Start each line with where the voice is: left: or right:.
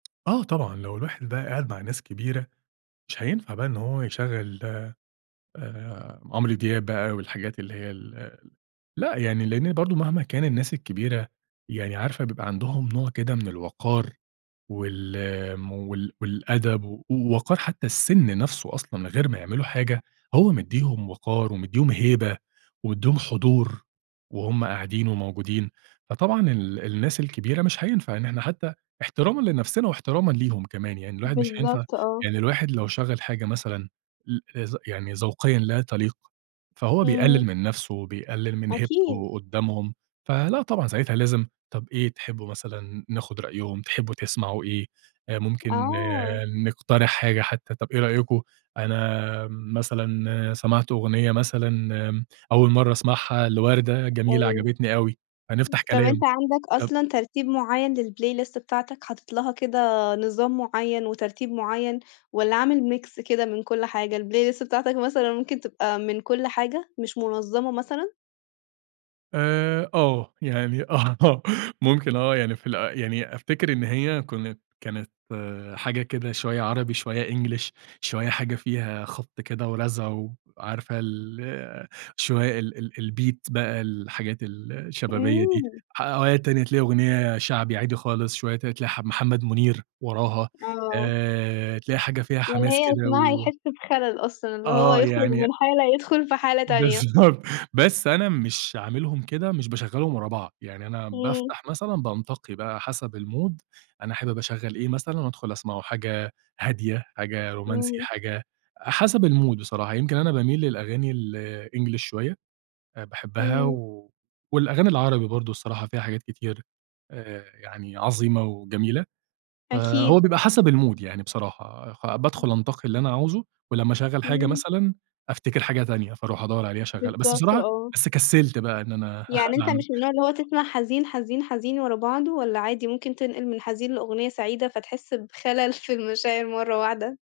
right: آه طبعًا، لو الواحد بقى قاعد مع ناس كبيرة مش هينفع بقى إن هو يشغَّل آآ، عمرو دياب بقى والحاجات اللي هي ال لأ، يعني لأن برضو مهما كان الناس الكبيرة يعني عارفة بيبقى عندهم نوع كده من الوقار، وال وال والأدب و وقار حتى السِنّ نَفسه أصلًا من غير ما يعملوا حاجة هو مديهم وقار ومديهم هيبة ومديهم حضور وهُم قاعدين وموجودين، فطبعًا ال الناس الكبيرة مش هينفع إن إحنا حتى احترامًا لنَفسنا واحترامًا ليهم كمان يعني الواحد مش هينفع
left: بالضبط آه.
right: يعني الواحد لو شغّل حاجة مثلًا ل ذ يعني ذوقيًا لا تليق فهو بيقلل
left: إمم.
right: من نَفسه، وبيقلل من
left: أكيد.
right: هيبته قدّامهم، فلأ طبعًا ساعتها لازم طَب إيه تحبوا مثلًا ناخد رأيهم، تحبوا تسمعوا إيه؟ آآ، ممكن
left: آه.
right: نقترح حاجة حتى طَب إيه رأيكم أنا مثلًا سمعت أغنية مثلًا أول مَرّة أسمعها لوردة جميلة
left: أيوه.
right: عجبتني أوي، فنفتح
left: [unintelligible] طَب
right: كلام
left: أنت عندك
right: طَب
left: أصلًا ترتيب معيّن للplaylist بتاعتك، حاطط لها كده نظام معيّن وترتيب معيّن، والّا عامل mix كده من كُلّ حاجة؟ الplaylist بتاعتك مثلًا ممكن تبقى من كُلّ حاجة، مش منظمة مثلًا؟
right: آآ آه، يعني آه ممكن آه، يعني في ال يعني أفتكر إن هي كنت كانت حاجة كده شوية عربي، شوية English، شوية حاجة فيها خبط كده ورزع، وعارفة ال شوية ال ال الbeat بقى الحاجات ال الشبابية دي،
left: إمم.
right: أوقات تاني تلاقي أغنية شعبي عادي خالص، شوية ت تلاقي ح محمد منير وراها،
left: آه.
right: آآ، تلاقي حاجة فيها
left: يعني
right: حماس
left: هي اللي
right: كده
left: يسمعها
right: و
left: يحس بخلل أصلًا اللي هو
right: آه
left: يخرج
right: يعني
left: من حالة يدخل في حالة تانية.
right: بالضبط، بس أنا مش عاملهم كده، مش باشغّلهم ورا بعض، يعني أنا
left: إمم.
right: بافتح مثلًا بانتقي بقى حسب الmood، أنا حابب اشغّل إيه مثلًا، وادخل أسمعه، حاجة هادية، حاجة رومانسي،
left: إمم.
right: حاجة حسب الmood بصراحة، يمكن أنا باميل للأغاني الEnglish شوية آآ، باحبها،
left: إمم.
right: والأغاني العربي برضو الصراحة فيها حاجات كتير آآ، يعني عظيمة وجميلة، فهو
left: أكيد.
right: بيبقى حسب الmood يعني بصراحة، خ بادخل أنتقي اللي أنا عاوزه، ولمّا أشغّل حاجة
left: إمم.
right: مثلًا أفتكر حاجة تانية فأروح أدّور عليها أشغّلها، بس
left: بالضبط
right: بصراحة
left: آه.
right: بس كسلت بقى إن أنا
left: يعني أنت
right: أعم
left: مش من النوع اللي هو تسمع حزين، حزين، حزين، ورا بعضه، والّا عادي ممكن تنقل من حزين لأغنية سعيدة فتحس بخلل في المشاعر مرة واحدة؟